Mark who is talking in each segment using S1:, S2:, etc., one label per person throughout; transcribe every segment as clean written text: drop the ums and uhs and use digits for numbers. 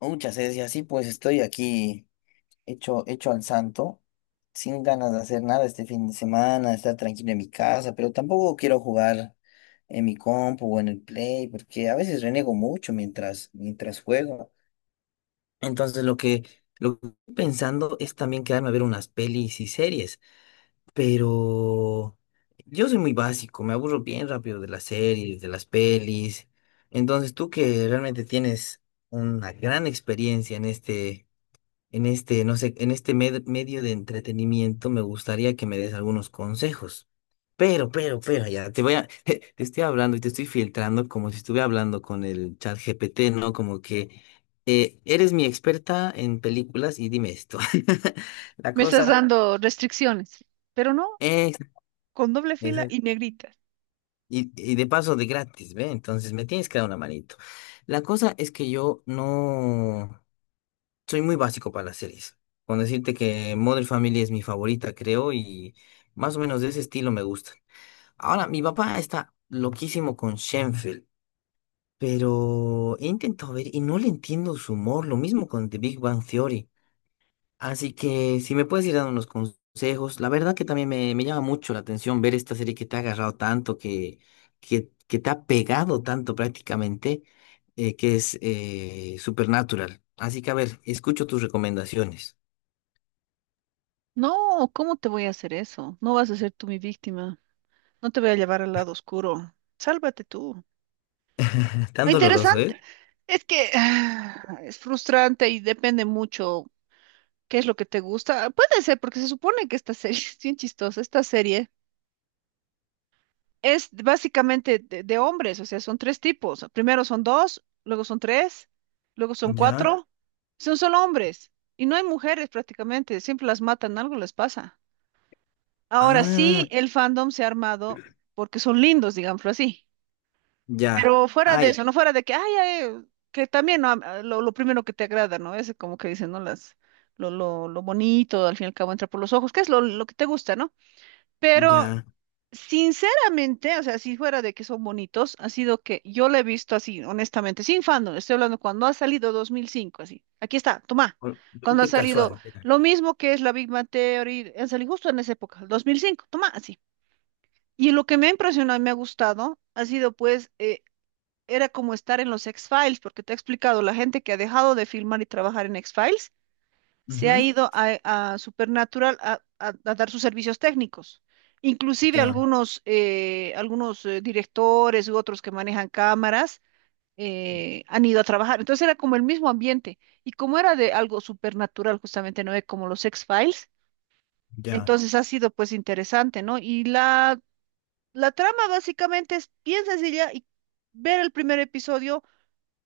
S1: Muchas veces y así pues estoy aquí hecho, hecho al santo, sin ganas de hacer nada este fin de semana, estar tranquilo en mi casa, pero tampoco quiero jugar en mi compu o en el play, porque a veces renego mucho mientras juego. Entonces lo que, lo que estoy pensando es también quedarme a ver unas pelis y series, pero yo soy muy básico, me aburro bien rápido de las series, de las pelis. Entonces tú que realmente tienes una gran experiencia en este no sé, en este medio de entretenimiento me gustaría que me des algunos consejos. Pero, ya, te estoy hablando y te estoy filtrando como si estuviera hablando con el chat GPT, ¿no? Como que eres mi experta en películas y dime esto. La
S2: Me estás
S1: cosa
S2: dando restricciones, pero no,
S1: es,
S2: con doble fila
S1: exacto,
S2: y negrita.
S1: y de paso de gratis, ¿ve? Entonces me tienes que dar una manito. La cosa es que yo no. Soy muy básico para las series. Con decirte que Modern Family es mi favorita, creo, y más o menos de ese estilo me gustan. Ahora, mi papá está loquísimo con Shenfield, pero he intentado ver y no le entiendo su humor, lo mismo con The Big Bang Theory. Así que si me puedes ir dando unos consejos, la verdad que también me llama mucho la atención ver esta serie que te ha agarrado tanto, que te ha pegado tanto prácticamente, que es Supernatural. Así que a ver, escucho tus recomendaciones.
S2: No, ¿cómo te voy a hacer eso? No vas a ser tú mi víctima. No te voy a llevar al lado oscuro. Sálvate tú.
S1: Tan doloroso, ¿eh?
S2: Interesante. Es que es frustrante y depende mucho qué es lo que te gusta. Puede ser, porque se supone que esta serie es bien chistosa. Esta serie es básicamente de hombres, o sea, son tres tipos. Primero son dos, luego son tres, luego son
S1: Ya.
S2: cuatro. Son solo hombres. Y no hay mujeres prácticamente, siempre las matan, algo les pasa. Ahora
S1: Ah,
S2: sí, el fandom se ha armado porque son lindos, digámoslo así.
S1: ya.
S2: Pero fuera
S1: Ah,
S2: de
S1: ya.
S2: eso, no fuera de que, ay, ay, que también, ¿no? Ah, lo primero que te agrada, ¿no? Es como que dicen, ¿no? Las, lo bonito, al fin y al cabo entra por los ojos, que es lo que te gusta, ¿no? Pero
S1: Ya.
S2: sinceramente, o sea, si fuera de que son bonitos, ha sido que yo lo he visto así, honestamente, sin fandom. Estoy hablando cuando ha salido 2005, así. Aquí está, toma.
S1: O-
S2: Cuando ha
S1: viste Casual.
S2: salido
S1: Era.
S2: lo mismo que es la Big Bang Theory, han salido justo en esa época, el 2005. Toma, así. Y lo que me ha impresionado y me ha gustado ha sido pues, era como estar en los X-Files, porque te he explicado, la gente que ha dejado de filmar y trabajar en X-Files se ha
S1: Ujú.
S2: ido a Supernatural a dar sus servicios técnicos. Inclusive
S1: Ya,
S2: algunos, algunos directores u otros que manejan cámaras han ido a trabajar. Entonces era como el mismo ambiente. Y como era de algo supernatural, justamente, ¿no? Como los X-Files,
S1: ya,
S2: entonces ha sido pues interesante, ¿no? Y la trama básicamente es bien sencilla y ver el primer episodio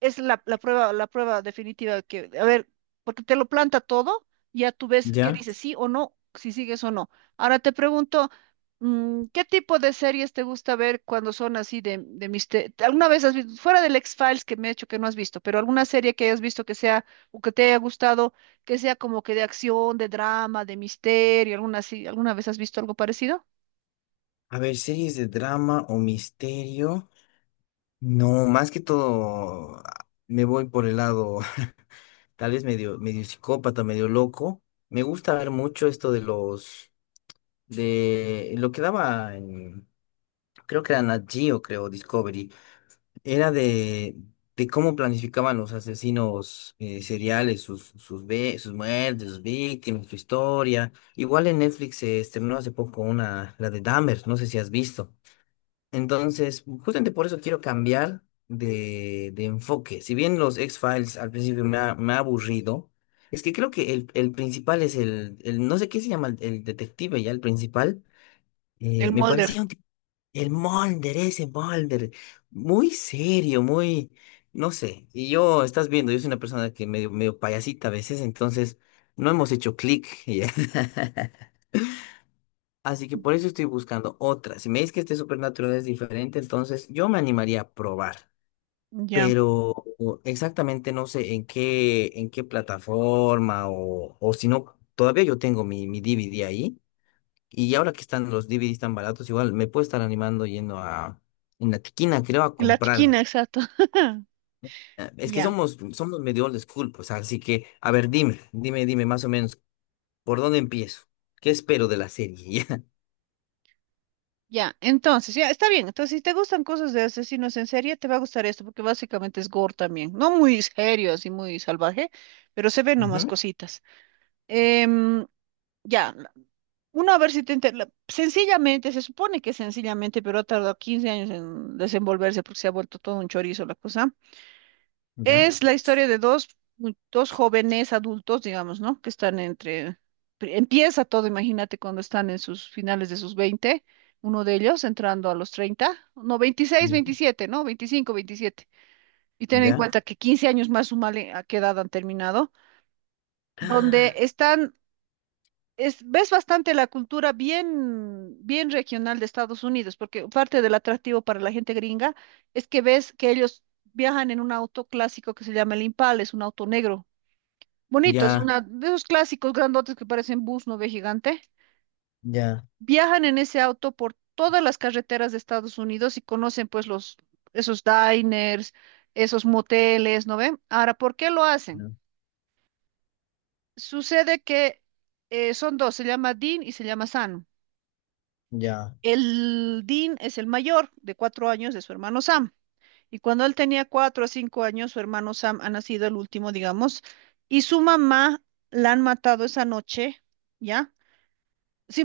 S2: es la prueba, la prueba definitiva que, a ver, porque te lo planta todo, ya tú ves qué
S1: ya.
S2: dice sí o no, si sigues o no. Ahora te pregunto, ¿qué tipo de series te gusta ver cuando son así de misterio? ¿Alguna vez has visto, fuera del X-Files que me he hecho que no has visto, pero alguna serie que hayas visto que sea, o que te haya gustado, que sea como que de acción, de drama, de misterio, alguna así, alguna vez has visto algo parecido?
S1: A ver, series de drama o misterio. No, más que todo ah, me voy por el lado, tal vez medio psicópata, medio loco. Me gusta ver mucho esto de los, de lo que daba en, creo que era Nat Geo, creo, Discovery. Era de, de cómo planificaban los asesinos seriales, sus muertes, sus víctimas, su historia. Igual en Netflix se estrenó hace poco una, la de Dahmer, no sé si has visto. Entonces, justamente por eso quiero cambiar de enfoque. Si bien los X-Files al principio me ha aburrido, es que creo que el principal es no sé qué se llama, el detective ya, el principal.
S2: El
S1: Me
S2: Mulder,
S1: parecía un tipo el Mulder, ese Mulder, muy serio, muy, no sé. Y yo, estás viendo, yo soy una persona que medio payasita a veces, entonces no hemos hecho clic. Así que por eso estoy buscando otra. Si me dices que este Supernatural es diferente, entonces yo me animaría a probar.
S2: ya.
S1: Pero o, exactamente no sé en qué plataforma o si no, todavía yo tengo mi DVD ahí. Y ahora que están los DVDs tan baratos, igual me puedo estar animando yendo a en la tiquina, creo, a
S2: La
S1: comprarme.
S2: tiquina, exacto.
S1: Es que
S2: Ya.
S1: somos medio old school, pues, así que, a ver, dime, más o menos, ¿por dónde empiezo? ¿Qué espero de la serie?
S2: Ya, entonces, ya, está bien. Entonces, si te gustan cosas de asesinos en serie, te va a gustar esto, porque básicamente es gore también. No muy serio, así muy salvaje, pero se ven nomás cositas. Em, ya, uno a ver si te... Sencillamente, se supone que sencillamente, pero ha tardado 15 años en desenvolverse porque se ha vuelto todo un chorizo la cosa.
S1: Ya,
S2: Es la historia de dos, dos jóvenes adultos, digamos, ¿no? Que están entre... Empieza todo, imagínate, cuando están en sus finales de sus 20, uno de ellos entrando a los 30, no, veintiséis,
S1: ujú,
S2: veintisiete, ¿no? 25, 27. Y
S1: ya,
S2: ten en
S1: ya, ya.
S2: cuenta que 15 años más, sumale a qué edad han terminado, donde
S1: Ah,
S2: están... Es, ves bastante la cultura bien, bien regional de Estados Unidos, porque parte del atractivo para la gente gringa es que ves que ellos viajan en un auto clásico que se llama el Impala, es un auto negro bonito, es
S1: ya,
S2: una de esos clásicos grandotes que parecen bus, ¿no ve gigante?
S1: ya,
S2: Viajan en ese auto por todas las carreteras de Estados Unidos y conocen pues los esos diners, esos moteles, ¿no ven? Ahora, ¿por qué lo hacen?
S1: ya,
S2: Sucede que son dos, se llama Dean y se llama Sam.
S1: ya,
S2: El Dean es el mayor de 4 años de su hermano Sam. Y cuando él tenía 4 o 5 años, su hermano Sam ha nacido el último, digamos, y su mamá la han matado esa noche, ¿ya?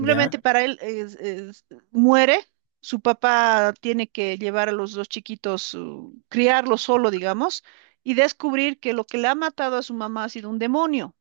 S1: ya.
S2: para él muere, su papá tiene que llevar a los dos chiquitos, criarlos solo, digamos, y descubrir que lo que le ha matado a su mamá ha sido un demonio.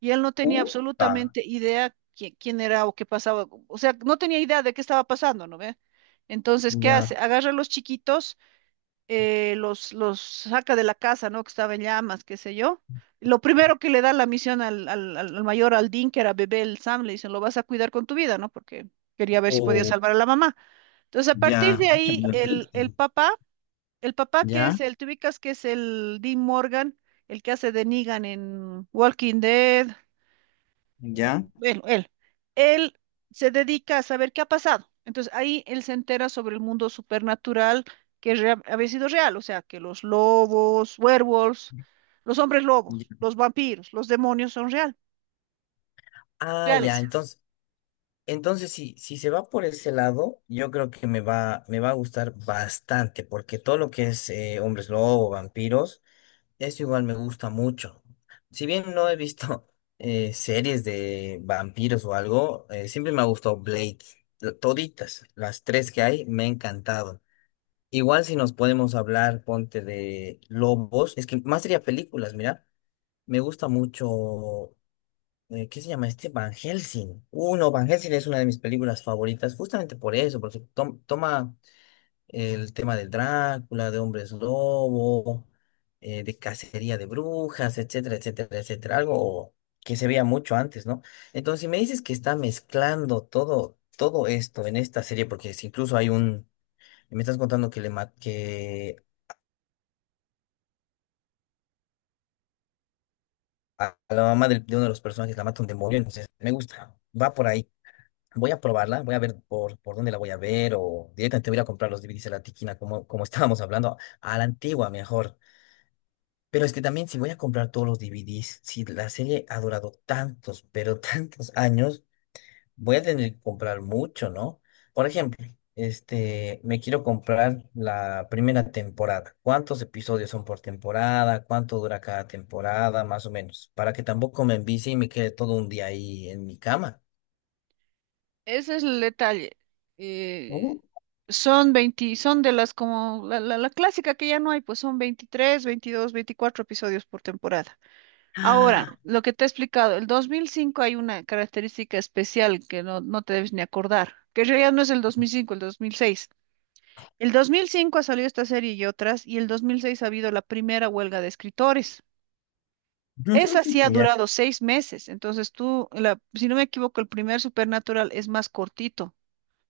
S2: Y él no tenía
S1: Puta.
S2: absolutamente idea quién era o qué pasaba, o sea, no tenía idea de qué estaba pasando, ¿no ve? Entonces, ¿qué
S1: Ya.
S2: hace? Agarra a los chiquitos, los saca de la casa, ¿no? Que estaba en llamas, qué sé yo. Lo primero que le da la misión al mayor, al Dean, que era bebé, el Sam, le dicen, lo vas a cuidar con tu vida, ¿no? Porque quería ver si podía
S1: Oh.
S2: salvar a la mamá. Entonces, a partir
S1: Ya,
S2: de
S1: pucha,
S2: ahí,
S1: me atreviste.
S2: el papá que
S1: Ya,
S2: es el, te ubicas que es el Dean Morgan, el que hace de Negan en Walking Dead,
S1: ya,
S2: bueno, él se dedica a saber qué ha pasado. Entonces ahí él se entera sobre el mundo supernatural que había sido real, o sea, que los lobos, werewolves, los hombres lobos,
S1: ya.
S2: los vampiros, los demonios son
S1: Ah, ya,
S2: reales.
S1: entonces. Entonces, si, si se va por ese lado, yo creo que me va a gustar bastante, porque todo lo que es hombres lobo, vampiros, eso igual me gusta mucho. Si bien no he visto series de vampiros o algo, siempre me ha gustado Blade, toditas, las tres que hay, me ha encantado. Igual si nos podemos hablar, ponte de lobos, es que más sería películas, mira, me gusta mucho ¿qué se llama este? Van Helsing. Uno, Van Helsing es una de mis películas favoritas, justamente por eso, porque toma el tema del Drácula, de hombres lobo, de cacería de brujas, etcétera, etcétera, etcétera. Algo que se veía mucho antes, ¿no? Entonces, si me dices que está mezclando todo esto en esta serie, porque si incluso hay un. Me estás contando que a la mamá de uno de los personajes la mata un demonio, entonces me gusta. Va por ahí. Voy a probarla, voy a ver por dónde la voy a ver o directamente voy a ir a comprar los DVDs a la tiquina, como estábamos hablando, a la antigua mejor. Pero es que también si voy a comprar todos los DVDs, si la serie ha durado tantos, pero tantos años, voy a tener que comprar mucho, ¿no? Por ejemplo, este, me quiero comprar la primera temporada. ¿Cuántos episodios son por temporada? ¿Cuánto dura cada temporada? Más o menos, para que tampoco me envicie y me quede todo un día ahí en mi cama.
S2: Ese es el detalle.
S1: Uh.
S2: Eh, Son 20, son de las como la clásica que ya no hay, pues son 23, 22, 24 episodios por temporada. Ahora, lo que te he explicado, el 2005 hay una característica especial que no, no te debes ni acordar, que en realidad no es el 2005, el 2006. El 2005 ha salido esta serie y otras, y el 2006 ha habido la primera huelga de escritores. Esa sí ha
S1: Ya.
S2: durado 6 meses, entonces tú, si no me equivoco, el primer Supernatural es más cortito,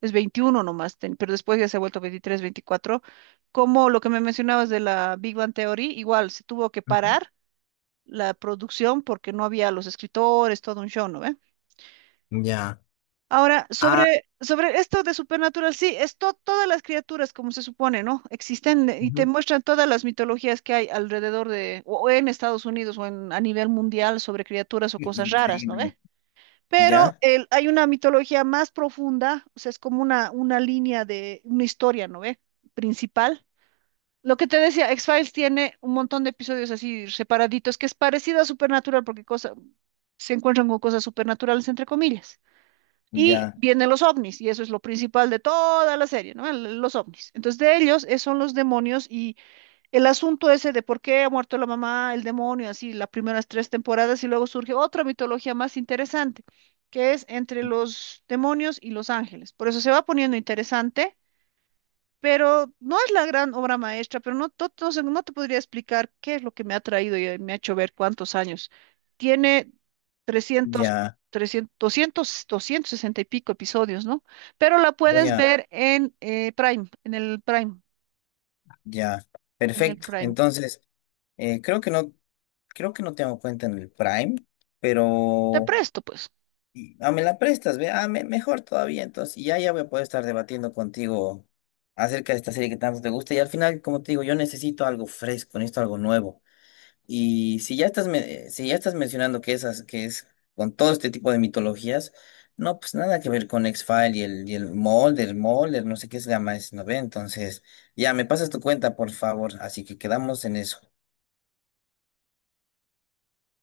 S2: es 21 nomás, pero después ya se ha vuelto 23, 24. Como lo que me mencionabas de la Big Bang Theory, igual se tuvo que parar la producción porque no había los escritores, todo un show, ¿no ve?
S1: Ya.
S2: Ahora,
S1: Ah,
S2: sobre esto de Supernatural, sí, es todas las criaturas, como se supone, ¿no? Existen, y te
S1: ujú,
S2: muestran todas las mitologías que hay alrededor de, o en Estados Unidos o en, a nivel mundial sobre criaturas o cosas raras, ¿no
S1: increíble.
S2: ve? Pero
S1: Ya,
S2: hay una mitología más profunda, o sea, es como una línea de, una historia, ¿no ve? Principal lo que te decía, X-Files tiene un montón de episodios así separaditos, que es parecido a Supernatural, porque cosa, se encuentran con cosas supernaturales, entre comillas. Y
S1: ya,
S2: vienen los ovnis, y eso es lo principal de toda la serie, ¿no? Los ovnis. Entonces, de ellos son los demonios y el asunto ese de por qué ha muerto la mamá, el demonio, así, las primeras tres temporadas, y luego surge otra mitología más interesante, que es entre los demonios y los ángeles. Por eso se va poniendo interesante, pero no es la gran obra maestra, pero no, no sé, no te podría explicar qué es lo que me ha traído y me ha hecho ver cuántos años. Tiene trescientos
S1: ya.
S2: trescientos doscientos 260 y pico episodios, ¿no? Pero la
S1: Voy
S2: puedes
S1: a,
S2: ver en Prime, en el Prime,
S1: ya.
S2: en el
S1: Perfecto.
S2: Prime.
S1: Entonces, eh, creo que no, creo que no tengo cuenta en el Prime,
S2: Te
S1: pero
S2: presto, pues.
S1: ah, me la prestas, ve. Ah, mejor todavía. Entonces, y ya, ya voy a poder estar debatiendo contigo acerca de esta serie que tanto te gusta. Y al final, como te digo, yo necesito algo fresco, necesito algo nuevo. Y si ya estás, si ya estás mencionando que esas, que es con todo este tipo de mitologías, no, pues nada que ver con X-File y y el Mulder, Mulder, no sé qué es Gamma S9. Entonces, ya me pasas tu cuenta, por favor. Así que quedamos en eso.